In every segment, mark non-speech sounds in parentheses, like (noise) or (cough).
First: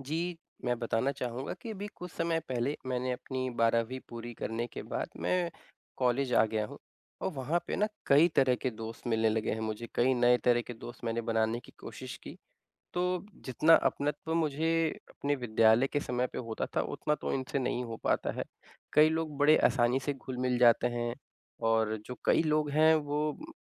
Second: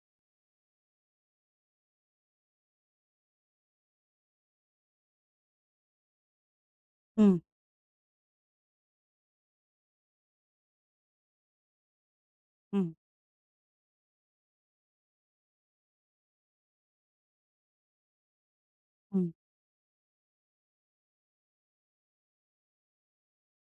जी, मैं बताना चाहूँगा कि अभी कुछ समय पहले मैंने अपनी 12वीं पूरी करने के बाद, मैं कॉलेज आ गया हूँ। और हुँ। वहाँ पे ना कई तरह के दोस्त मिलने लगे हैं मुझे, कई नए तरह के दोस्त मैंने बनाने की कोशिश की। हुँ। तो जितना अपनत्व मुझे अपने विद्यालय के समय पे होता था उतना तो इनसे नहीं हो पाता है। कई हुँ। लोग बड़े आसानी से घुल-मिल जाते हैं। और जो कई लोग हैं वो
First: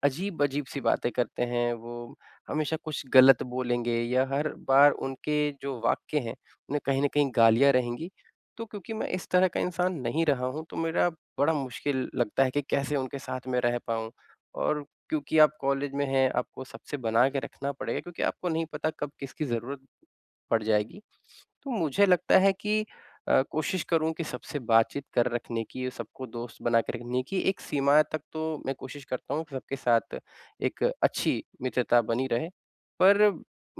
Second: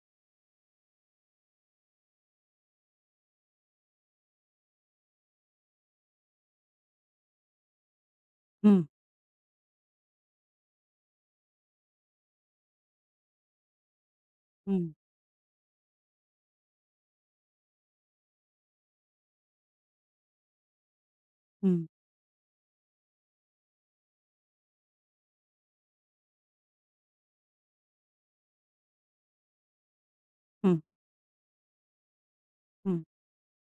अजीब-अजीब सी बातें करते हैं। वो हमेशा कुछ गलत बोलेंगे या हर बार उनके जो वाक्य है उनमें कहीं न कहीं गालियाँ रहेंगी। तो हुँ। क्योंकि मैं इस तरह का इंसान नहीं रहा हूँ तो मेरा बड़ा मुश्किल लगता है कि कैसे उनके साथ में रह पाऊँ। और हुँ। क्योंकि आप कॉलेज में हैं, आपको सबसे बना के रखना पड़ेगा क्योंकि आपको नहीं पता कब किसकी ज़रूरत, पड़ जाएगी। तो हुँ। मुझे लगता है कि अ, कोशिश करूँ कि सबसे बातचीत कर रखने की और सबको दोस्त बना के रखने की एक सीमा तक तो मैं कोशिश करता हूँ सबके साथ हुँ। एक अच्छी मित्रता बनी रहे। हुँ। पर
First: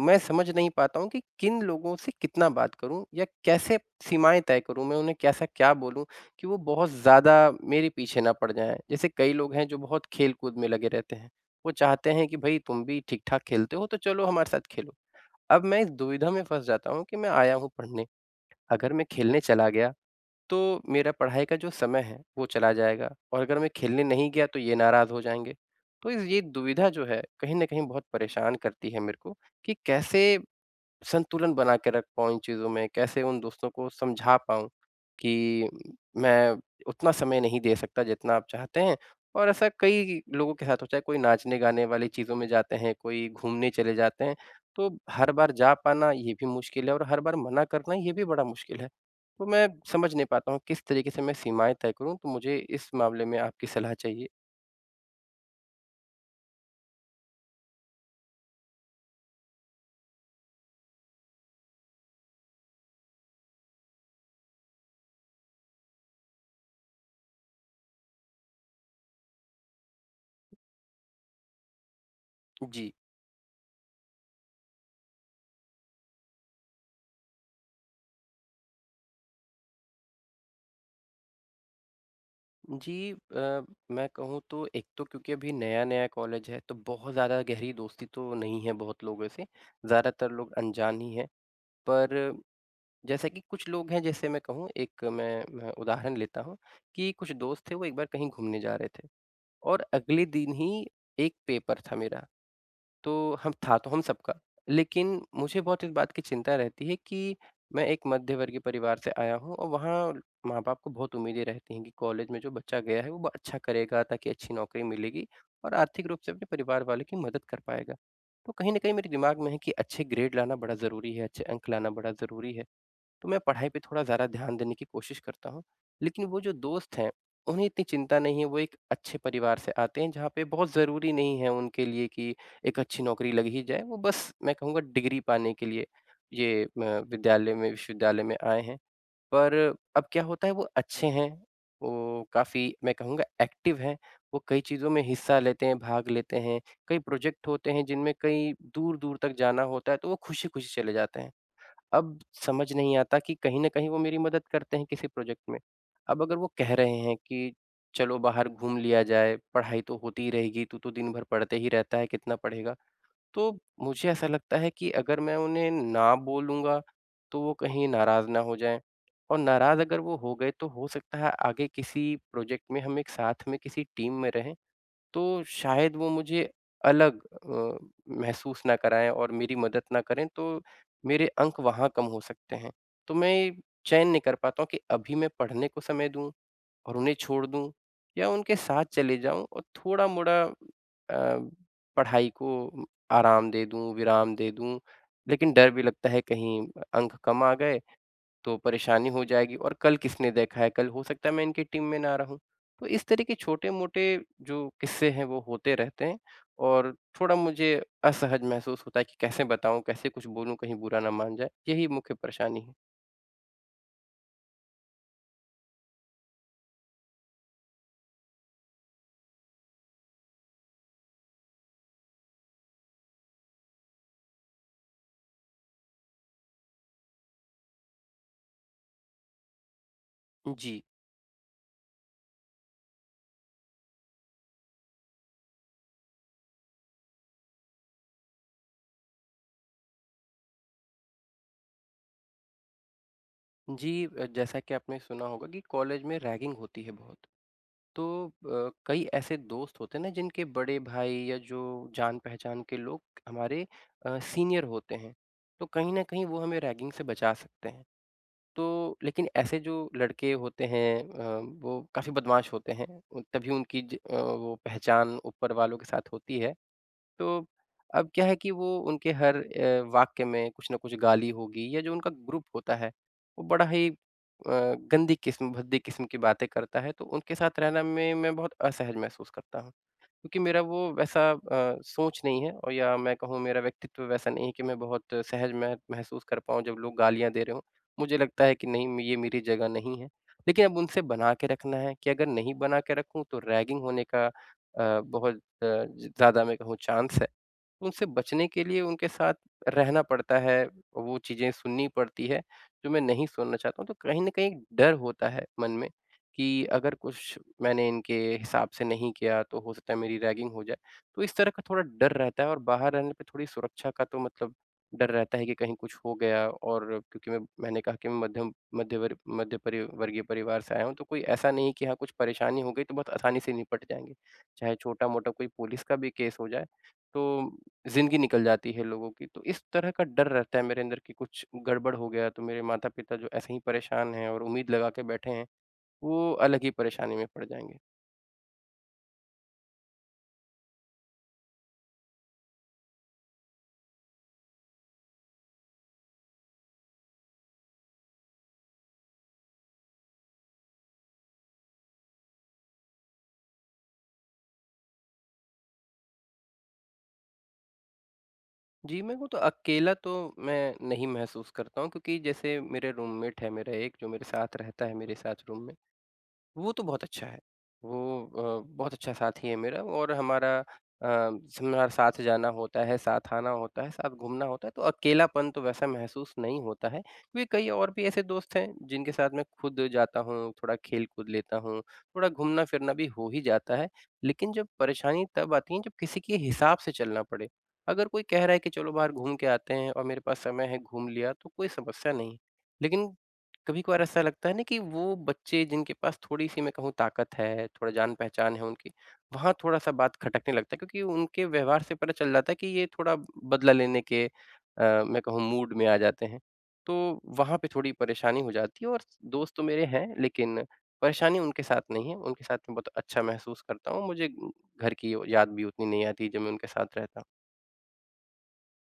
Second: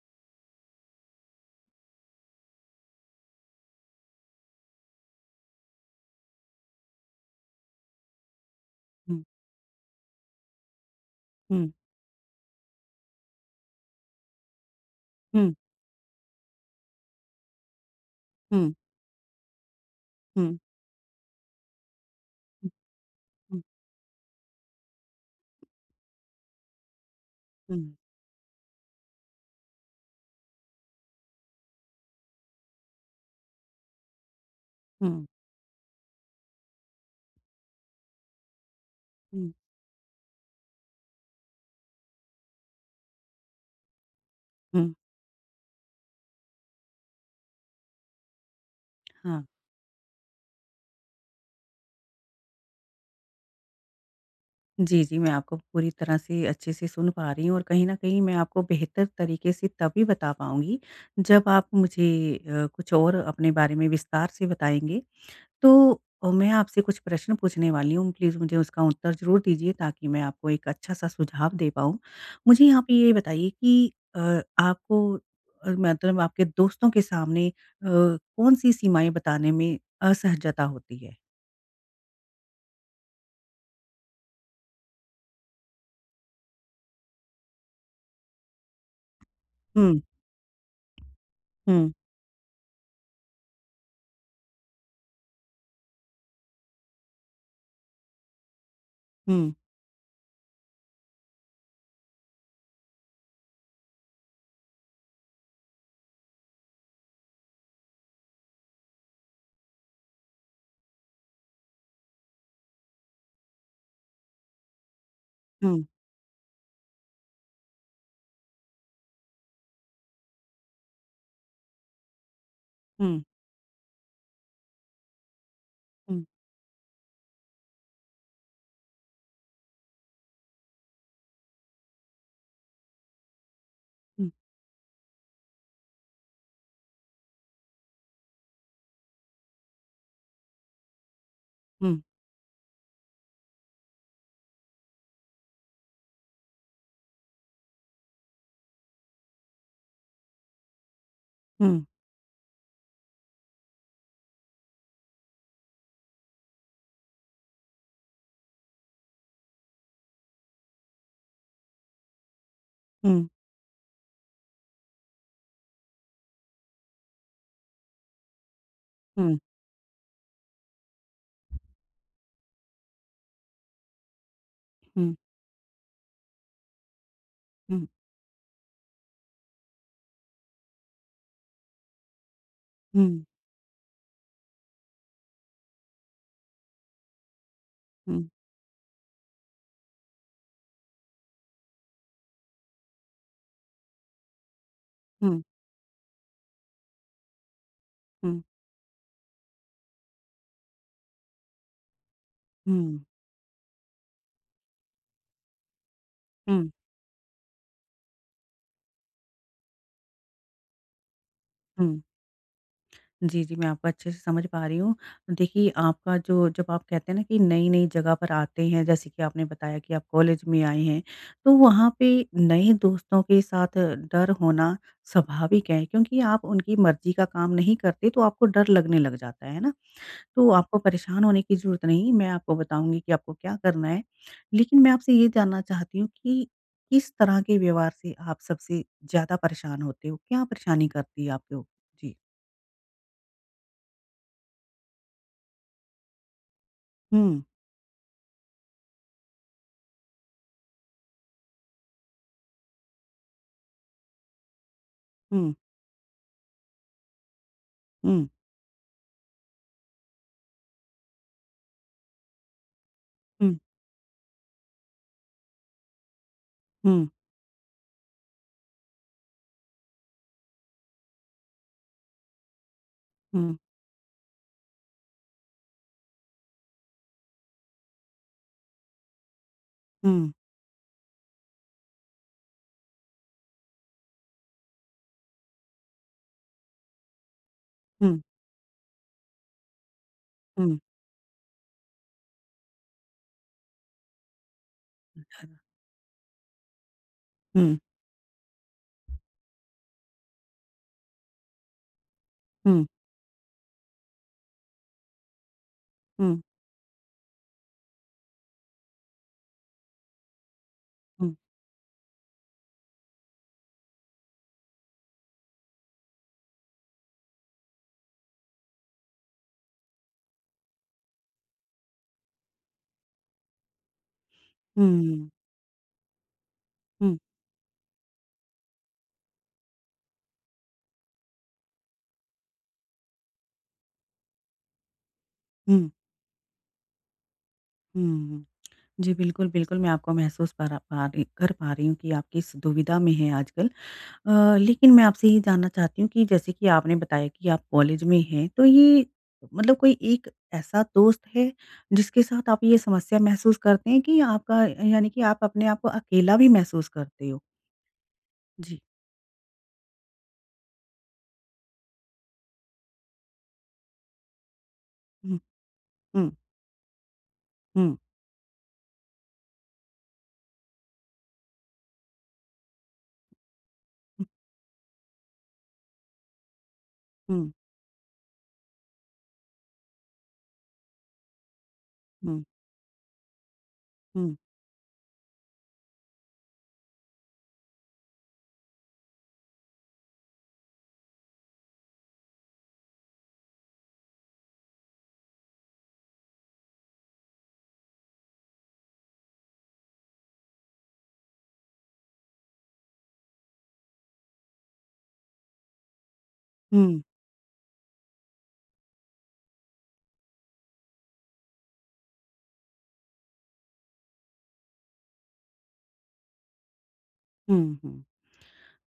मैं समझ नहीं पाता हूँ कि किन लोगों से कितना बात करूँ या कैसे सीमाएँ तय करूँ। मैं उन्हें कैसा क्या बोलूँ कि वो बहुत ज़्यादा मेरे पीछे ना पड़ जाएँ। जैसे हुँ। कई लोग हैं जो बहुत खेलकूद में लगे रहते हैं। हुँ। वो चाहते हैं कि भाई तुम भी ठीक-ठाक खेलते हो तो चलो हमारे साथ खेलो। हुँ। अब मैं इस दुविधा में फस जाता हूँ कि मैं आया हूँ पढ़ने, हुँ। अगर मैं खेलने चला गया हुँ। तो मेरा पढ़ाई का जो समय है वो हुँ। चला जाएगा और अगर हुँ। मैं खेलने नहीं गया तो ये नाराज़ हो जाएँगे। तो इज़ ये दुविधा जो है कहीं न कहीं हुँ। बहुत परेशान करती है मेरे को कि कैसे संतुलन बना के रख पाऊँ इन चीज़ों में। कैसे उन दोस्तों को समझा पाऊँ हुँ। कि, मैं उतना समय नहीं दे सकता जितना आप चाहते हैं। और हुँ। ऐसा कई लोगों के साथ हो चाहे कोई नाचने-गाने वाली चीज़ों में जाते हैं, कोई घूमने चले जाते हैं तो हुँ। हर बार जा पाना ये भी मुश्किल है। और हर बार मना करना ये भी बड़ा मुश्किल है। (clicks tongue) हाँ। तो मैं समझ नहीं पाता हूँ किस तरीक़े से मैं सीमाएँ तय करूँ, तो मुझे इस मामले में आपकी सलाह चाहिए? जी, जी। मैं आपको पूरी तरह से अच्छे से सुन पा रही हूँ और कहीं न कहीं मैं आपको बेहतर तरीके से तभी बता पाऊँगी, जब आप मुझे अ, कुछ और अपने बारे में विस्तार से बताएँगे। तो, मैं आपसे कुछ प्रश्न पूछने वाली हूँ, प्लीज मुझे उसका उत्तर ज़रूर दीजिए, ताकि मैं आपको एक अच्छा-सा सुझाव दे पाऊँ। मुझे यहाँ जी। पे ये बताइए कि अ, आपको अ, मतलब आपके दोस्तों के सामने अ, कौन-सी सीमाएँ बताने में, असहजता होती है? जी। अ, मैं कहूँ तो, एक तो क्योंकि अभी नया-नया कॉलेज है, तो बहुत ज़्यादा गहरी दोस्ती तो नहीं है, बहुत लोगों से, हुँ। ज़्यादातर लोग अनजान ही हैं। हुँ। पर, जैसा कि कुछ लोग हैं जैसे मैं कहूँ, एक मैं मैं, उदाहरण लेता हूँ कि कुछ दोस्त थे, वो एक बार कहीं घूमने जा रहे थे हुँ। और अगले दिन ही, एक पेपर था मेरा। तो हम था तो हम सबका, लेकिन मुझे बहुत इस बात की चिंता रहती है कि, मैं एक मध्यवर्गीय परिवार से आया हूँ और वहाँ माँ-बाप को बहुत उम्मीदें रहती हैं कि कॉलेज में जो बच्चा गया है, वो ब अच्छा करेगा ताकि अच्छी नौकरी मिलेगी और हुँ। आर्थिक रूप से अपने परिवार वालों की मदद कर पाएगा। तो कहीं न कहीं मेरे दिमाग में है की अच्छे ग्रेड लाना बड़ा ज़रूरी है, अच्छे अंक लाना बड़ा ज़रूरी है। हुँ। तो मैं पढ़ाई पे थोड़ा ज़्यादा ध्यान देने की कोशिश करता हूँ, हुँ। लेकिन वो जो दोस्त हैं, उन्हें इतनी चिंता नहीं है। वो एक अच्छे परिवार से आते हैं, जहाँ पे बहुत ज़रूरी नहीं है उनके लिए कि एक अच्छी नौकरी लग ही जाए, वो हुँ। बस मैं कहूँगा डिग्री पाने के लिए ये अ, विद्यालय में, विश्वविद्यालय में आए हैं। पर अब क्या होता है वो अच्छे हैं, हुँ। वो काफ़ी मैं कहूँगा एक्टिव हैं, वो कई चीज़ों में हिस्सा लेते हैं, भाग लेते हैं। कई प्रोजेक्ट होते हैं जिनमें कई दूर-दूर तक जाना होता है, तो वो खुशी-खुशी चले जाते हैं। हुँ। अब समझ नहीं आता कि कहीं न कहीं वो मेरी मदद करते हैं, किसी प्रोजेक्ट में। अब अगर वो कह रहे हैं कि चलो बाहर घूम लिया जाए, पढ़ाई तो होती ही रहेगी, तू तो दिन भर पढ़ते ही रहता है, कितना पढ़ेगा? हुँ। तो मुझे ऐसा लगता है कि अगर मैं उन्हें ना बोलूँगा, तो वो कहीं नाराज़ ना हो जाएँ। हुँ। और नाराज़ अगर वो हो गए, तो हो सकता है आगे किसी प्रोजेक्ट में हम एक साथ में किसी टीम में रहें, हुँ। तो शायद वो मुझे अलग अ, हुँ। महसूस ना कराएँ और मेरी मदद ना करें, तो मेरे अंक वहाँ कम हो सकते हैं। तो हुँ। मैं ये, चयन नहीं कर पाता हूँ कि अभी मैं पढ़ने को समय दूँ और उन्हें छोड़ दूँ हुँ। या उनके साथ चले जाऊँ? और थोड़ा-मोड़ा अ, पढ़ाई को आराम दे दूँ, विराम दे दूँ। हुँ। लेकिन डर भी लगता है कहीं, अंक कम आ गए, हुँ। तो परेशानी हो जाएगी और कल किसने देखा है? कल हो सकता है मैं इनकी टीम में ना रहूँ। तो हुँ। इस तरह के छोटे-मोटे जो किस्से हैं, वो होते रहते हैं हुँ। और थोड़ा मुझे असहज महसूस होता है कि कैसे बताऊँ? कैसे कुछ बोलूँ? कहीं बुरा ना मान जाएँ, यही हुँ। मुख्य परेशानी है। जी, जी। मैं आपको अच्छे से समझ पा रही हूँ। देखिए आपका जो जब आप कहते हैं ना कि नई-नई जगह पर आते हैं, जैसे कि आपने बताया कि आप कॉलेज में आए हैं, तो वहाँ पे नए दोस्तों के साथ डर होना, स्वाभाविक है क्योंकि आप उनकी मर्ज़ी का काम नहीं करते, तो आपको डर लगने लग जाता है, है ना। तो आपको जी। परेशान होने की ज़रूरत नहीं है, मैं आपको बताऊँगी कि आपको क्या करना है? लेकिन मैं आपसे ये जानना चाहती हूँ कि, किस तरह के व्यवहार से आप सबसे ज़्यादा परेशान होते हो? क्या परेशानी करती है आपको? जी। जी अ, जैसा कि आपने सुना होगा कि कॉलेज में रैगिंग होती है बहुत हुँ। तो अ, कई ऐसे दोस्त होते हैं ना जिनके बड़े भाई या जो जान-पहचान के लोग हमारे अ, सीनियर होते हैं। हुँ। तो कहीं न कहीं वो हमें रैगिंग से बचा सकते हैं। हुँ। तो लेकिन ऐसे जो लड़के होते हैं अ, वो काफ़ी बदमाश होते हैं उ तभी हुँ। उनकी ज अ, वो पहचान ऊपर वालों के साथ होती है। हुँ। तो अब क्या है कि वो उनके हर अ, वाक्य में कुछ न कुछ गाली होगी या जो उनका ग्रुप होता है वो हुँ। बड़ा ही अ, गंदी किस्म, भद्दी किस्म की बातें करता है तो उनके साथ रहना में मैं बहुत असहज महसूस करता हूँ। हुँ। क्योंकि मेरा वो वैसा अ, सोच नहीं है और या मैं कहूँ मेरा व्यक्तित्व वैसा नहीं है कि मैं बहुत सहज मह महसूस कर पाऊँ जब लोग गालियाँ दे रहे हो। मुझे हुँ। लगता है कि नहीं म ये मेरी जगह नहीं है। लेकिन हुँ। अब उनसे बना के रखना है कि अगर नहीं बना के रखूँ तो रैगिंग होने का अ, बहुत अ, ज़्यादा मैं कहूँ चांस है। हुँ। उनसे बचने के लिए उनके साथ रहना पड़ता है, वो चीज़ें सुननी पड़ती है हुँ। जो मैं नहीं सुनना चाहता हूँ तो कहीं न कहीं डर होता है मन में हुँ। कि अगर कुछ मैंने इनके हिसाब से नहीं किया तो हो सकता है मेरी रैगिंग हो जाए। तो हुँ। इस तरह का थोड़ा डर रहता है और बाहर रहने पे थोड़ी सुरक्षा का तो मतलब डर रहता है कि कहीं कुछ हो गया और क्योंकि मैं मैंने कहा कि मध्यम मध्य वर्ग मध्य परी वर्गीय परिवार से आया हूँ तो कोई ऐसा नहीं है की हाँ कुछ परेशानी हो गयी तो बहुत आसानी से निपट जाएँगे। चाहे हुँ, हुँ। छोटा-मोटा कोई पुलिस का भी केस हो जाए हुँ। तो ज़िंदगी निकल जाती है लोगों की। तो इस तरह का डर रहता है मेरे अंदर की कुछ गड़बड़ हो गया तो मेरे माता-पिता जो ऐसे ही परेशान है और उम्मीद लगा के बैठे हैं हुँ। वो अलग ही परेशानी में पड़ जाएँगे। हुँ, हुँ। जी, बिल्कुल, बिल्कुल मैं आपको महसूस पर पा रही कर पा रही हूँ कि आपकी इस दुविधा में है आजकल। अ, लेकिन मैं आपसे ये जानना चाहती हूँ कि जैसे कि आपने बताया कि आप कॉलेज में हैं। तो ये मतलब कोई एक ऐसा दोस्त है जिसके साथ आप ये समस्या महसूस करतें हैं कि आपका यानी कि आप अपने आप को अकेला भी महसूस करते हो? जी। जी, मैं वो तो अकेला तो मैं नहीं महसूस करता हूँ। क्योंकि जैसे मेरे रूममेट है मेरा एक जो मेरे साथ रहता है मेरे साथ हुँ। रूम में हुँ। वो तो बहुत अच्छा है। हुँ। वो अ, बहुत अच्छा साथी है मेरा। और हमारा अ, शिमला साथ जाना होता है, साथ आना होता है, सब घूमना होता है तो अकेलापन तो वैसा महसूस नहीं होता है। क्योंकि हुँ। कई और भी ऐसे दोस्त हैं, जिनके साथ मैं खुद जाता हूँ, थोड़ा खेल कूद लेता हूँ, थोड़ा हुँ। घूमना फिरना भी हो ही जाता है। हुँ। लेकिन जब परेशानी तब आती है जब किसी के हिसाब से चलना पड़े। अगर कोई कह रहा है कि चलो बाहर घूम के आते हैं और मेरे पास समय है, घूम लिया तो कोई समस्या नहीं। लेकिन कभी-कभार ऐसा लगता है ना कि वो बच्चे जिनके पास थोड़ी-सी मैं कहूँ ताकत है, थोड़ा जान पहचान है उनकी, वहाँ थोड़ा-सा बात खटकने लगता है। क्योंकि उनके व्यवहार से पता चल जाता है कि ये थोड़ा बदला लेने के अ, मैं कहूँ मूड में आ जाते हैं। हुँ। तो वहाँ पे थोड़ी परेशानी हो जाती है। और दोस्त तो मेरे हैं लेकिन परेशानी उनके साथ नहीं है उनके साथ में बहुत अच्छा महसूस करता हूँ। मुझे घर की यो याद भी उतनी नहीं आती जब मैं उनके साथ रहता। हुँ, हुँ।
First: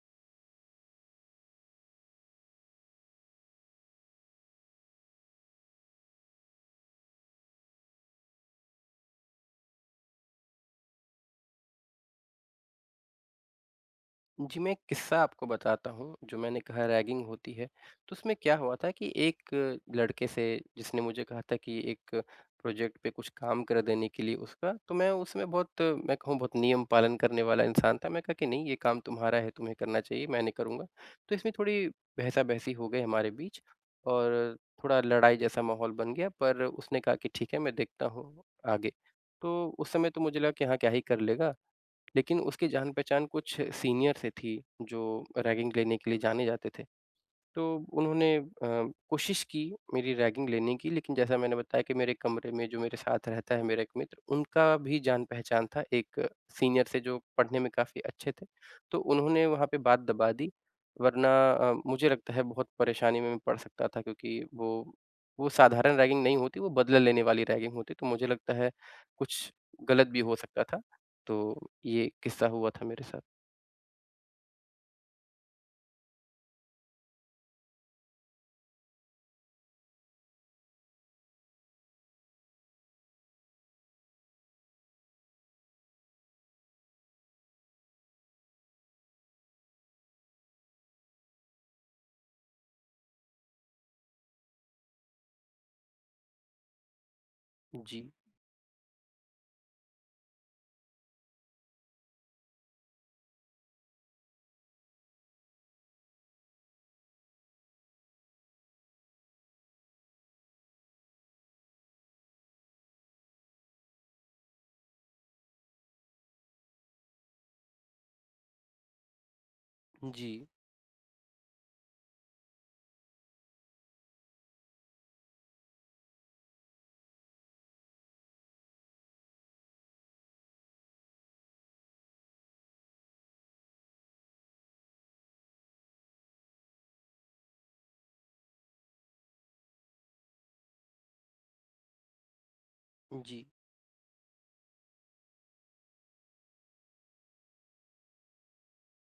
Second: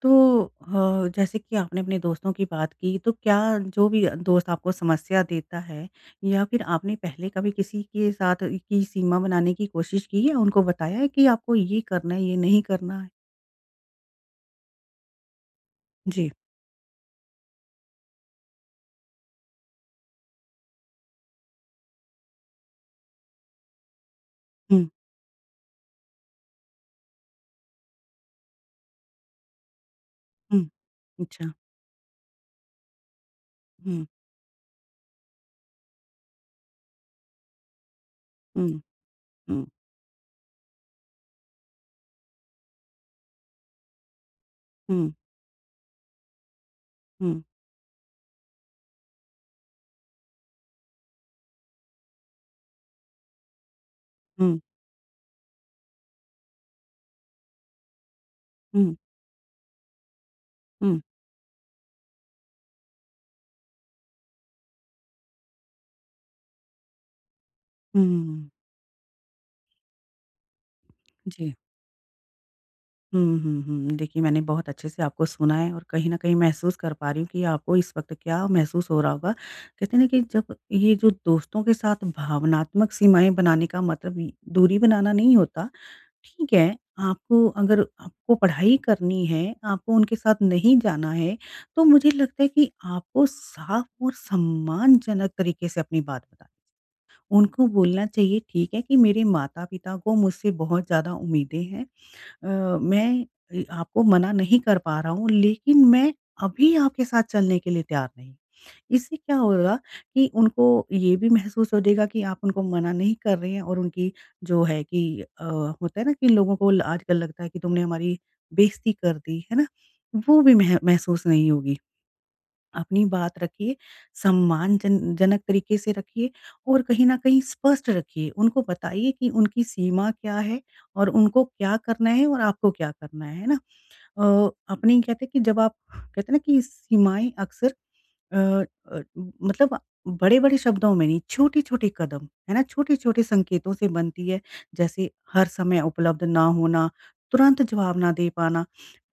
तो अ, जैसे कि आपने अपने दोस्तों की बात की तो क्या जो भी दोस्त आपको समस्या देता है या फिर आपने पहले कभी किसी के साथ इ की सीमा बनाने की कोशिश की है? उनको बताया है कि आपको ये करना है, ये नहीं करना है? जी, मैं एक किस्सा आपको बताता हूँ जी। जो मैंने कहा रैगिंग होती है। तो उसमें क्या हुआ था कि एक लड़के से जिसने मुझे कहा था कि एक प्रोजेक्ट पे कुछ काम कर देने के लिए उसका हुँ। तो मैं उसमें बहुत, मैं कहूँ बहुत नियम पालन करने वाला इंसान था। मैंने कहा कि, "नहीं ये काम तुम्हारा है, तुम्हें करना चाहिए, मैं नहीं हुँ। करूँगा।" तो अच्छा। इसमें थोड़ी बहसा-बहसी हो गई हमारे बीच हुँ। और थोड़ा लड़ाई जैसा माहौल बन गया। पर उसने कहा कि ठीक है, मैं देखता हूँ हुँ। आगे। हुँ। तो उस समय तो मुझे लगा कि हाँ, क्या ही कर लेगा। लेकिन उसकी जान पहचान कुछ सीनियर से थी जो हुँ। रैगिंग लेने के लिए जाने जाते थे। हुँ। तो उन्होंने अ, कोशिश की मेरी रैगिंग लेने की लेकिन जैसा मैंने बताया कि मेरे कमरे में जो मेरे साथ रहता है मेरा एक मित्र हुँ। उनका भी जान पहचान था एक सीनियर से जो पढ़ने में काफ़ी अच्छे थे। हुँ। तो उन्होंने वहाँ पे बात दबा दी, हुँ। वरना अ, मुझे लगता है बहुत परेशानी में मैं पड़ सकता था क्योंकि वो वो साधारण रैगिंग नहीं होती वो बदला लेने वाली रैगिंग होती। हुँ, तो हुँ, मुझे हुँ। लगता है कुछ गलत भी हो सकता था। जी। तो ये किस्सा हुआ था मेरे साथ। हुँ, हुँ, हुँ। देखिए मैंने बहुत अच्छे से आपको सुना है और कहीं न कहीं महसूस कर पा रही हूँ कि आपको इस वक़्त क्या महसूस हो रहा होगा। कहते हैं ना कि एक जब ये जो दोस्तों के साथ भावनात्मक सीमाएँ बनाने का मतलब दूरी बनाना नहीं होता। ठीक है, आपको अगर आपको पढ़ाई करनी है, आपको उनके साथ नहीं जाना है, तो मुझे लगता है कि आपको साफ और सम्मानजनक तरीके से अपनी बात बतानी चाहिए। उनको बोलना जी। चाहिए ठीक है, कि मेरे माता-पिता को मुझसे बहुत ज़्यादा उम्मीदें हैं। अ, मैं अ, आपको मना नहीं कर पा रहा हूँ लेकिन मैं अभी आपके साथ चलने के लिए तैयार नहीं। इससे क्या होगा कि उनको ये भी महसूस हो जाएगा कि आप उनको मना नहीं कर रहे हैं और उनकी जो है कि अ, होता है ना कि लोगों को ल आजकल लगता है कि तुमने हमारी बेइज़्ज़ती कर दी, है ना? वो जी। भी मह महसूस नहीं होगी। अपनी बात रखिए, सम्मानजन जनक तरीके से रखिए और कहीं न कहीं स्पष्ट रखिए। उनको बताइए कि उनकी सीमा क्या है और उनको क्या करना है और आपको क्या करना है, है ना। अ, अपने ही कहते हैं कि जब आप कहते हैं ना कि सीमाएँ अक्सर अ अ, मतलब बड़े-बड़े शब्दों में नहीं, छोटे-छोटे कदम, है ना? छोटे-छोटे जी। संकेतों से बनती है। जैसे हर समय उपलब्ध ना होना, तुरंत जवाब ना दे पाना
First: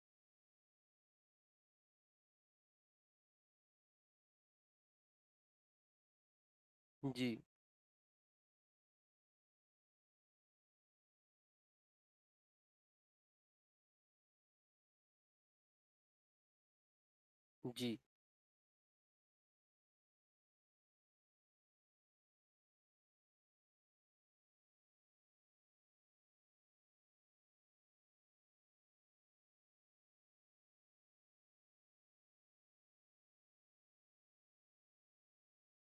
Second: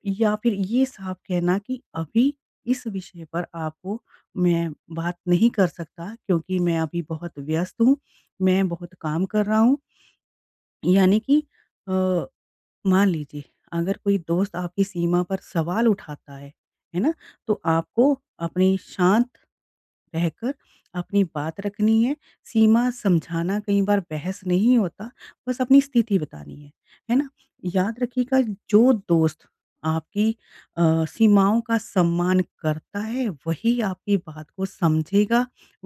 या फिर ये साफ कहना कि अभी इस विषय पर आपको मैं बात नहीं कर सकता क्योंकि मैं अभी जी। बहुत व्यस्त हूँ, मैं बहुत काम कर रहा हूँ। यानी कि अ, मान लीजिए, अगर कोई दोस्त आपकी सीमा पर सवाल उठाता है, है ना। तो जी। आपको अपनी शांत रहकर अपनी बात रखनी है। सीमा समझाना कई बार बहस नहीं होता, बस अपनी स्थिति बतानी है। है ना? याद रखिएगा जो दोस्त आपकी अ, सीमाओं का सम्मान करता है, वही आपकी बात को समझेगा,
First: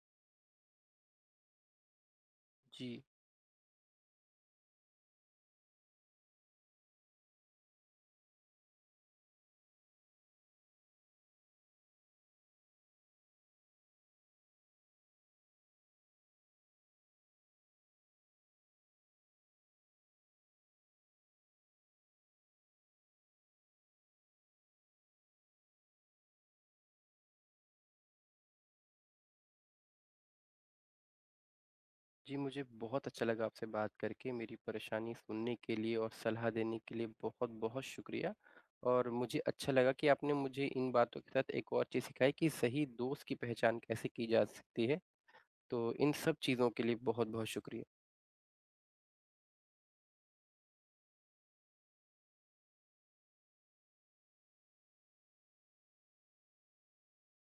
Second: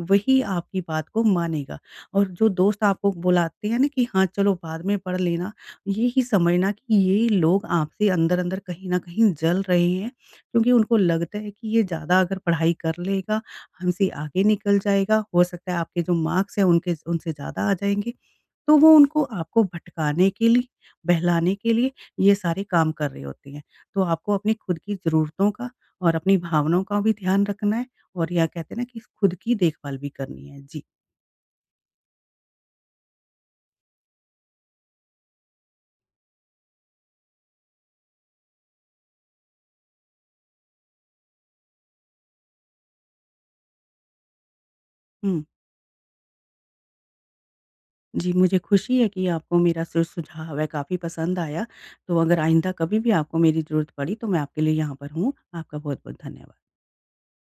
वही आपकी बात को मानेगा। और जो दोस्त जी। आपको बुलाते हैं ना कि हाँ, चलो बाद में पढ़ लेना, यही समझना कि ये लोग आपसे अंदर-अंदर कहीं न कहीं जल रहे हैं। क्योंकि उनको लगता है कि ये ज़्यादा अगर पढ़ाई कर लेगा, हमसे आगे निकल जाएगा। हो सकता है आपके जो मार्क्स हैं उनके उनसे ज़्यादा आ जाएँगे। तो वो उनको आपको भटकाने के लिए, बहलाने के लिए, ये सारे काम कर रहे होते हैं। तो आपको अपनी खुद की ज़रूरतों का और अपनी भावनाओं का भी ध्यान रखना है और या कहते हैं ना कि खुद की देखभाल भी करनी है। जी। जी मुझे बहुत अच्छा लगा आपसे बात करके। मेरी परेशानी सुनने के लिए और सलाह देने के लिए बहुत-बहुत शुक्रिया। और मुझे अच्छा लगा कि आपने मुझे इन बातों के साथ एक और चीज़ सिखाई कि सही दोस्त की पहचान कैसे की जा सकती है। हुँ। तो इन सब चीज़ों के लिए बहुत-बहुत शुक्रिया। जी, मुझे खुशी है कि आपको मेरा सु सुझाव है काफ़ी पसंद आया। तो अगर आइंदा कभी भी आपको मेरी ज़रूरत पड़ी तो मैं आपके लिए यहाँ पर हूँ। आपका बहुत-बहुत धन्यवाद।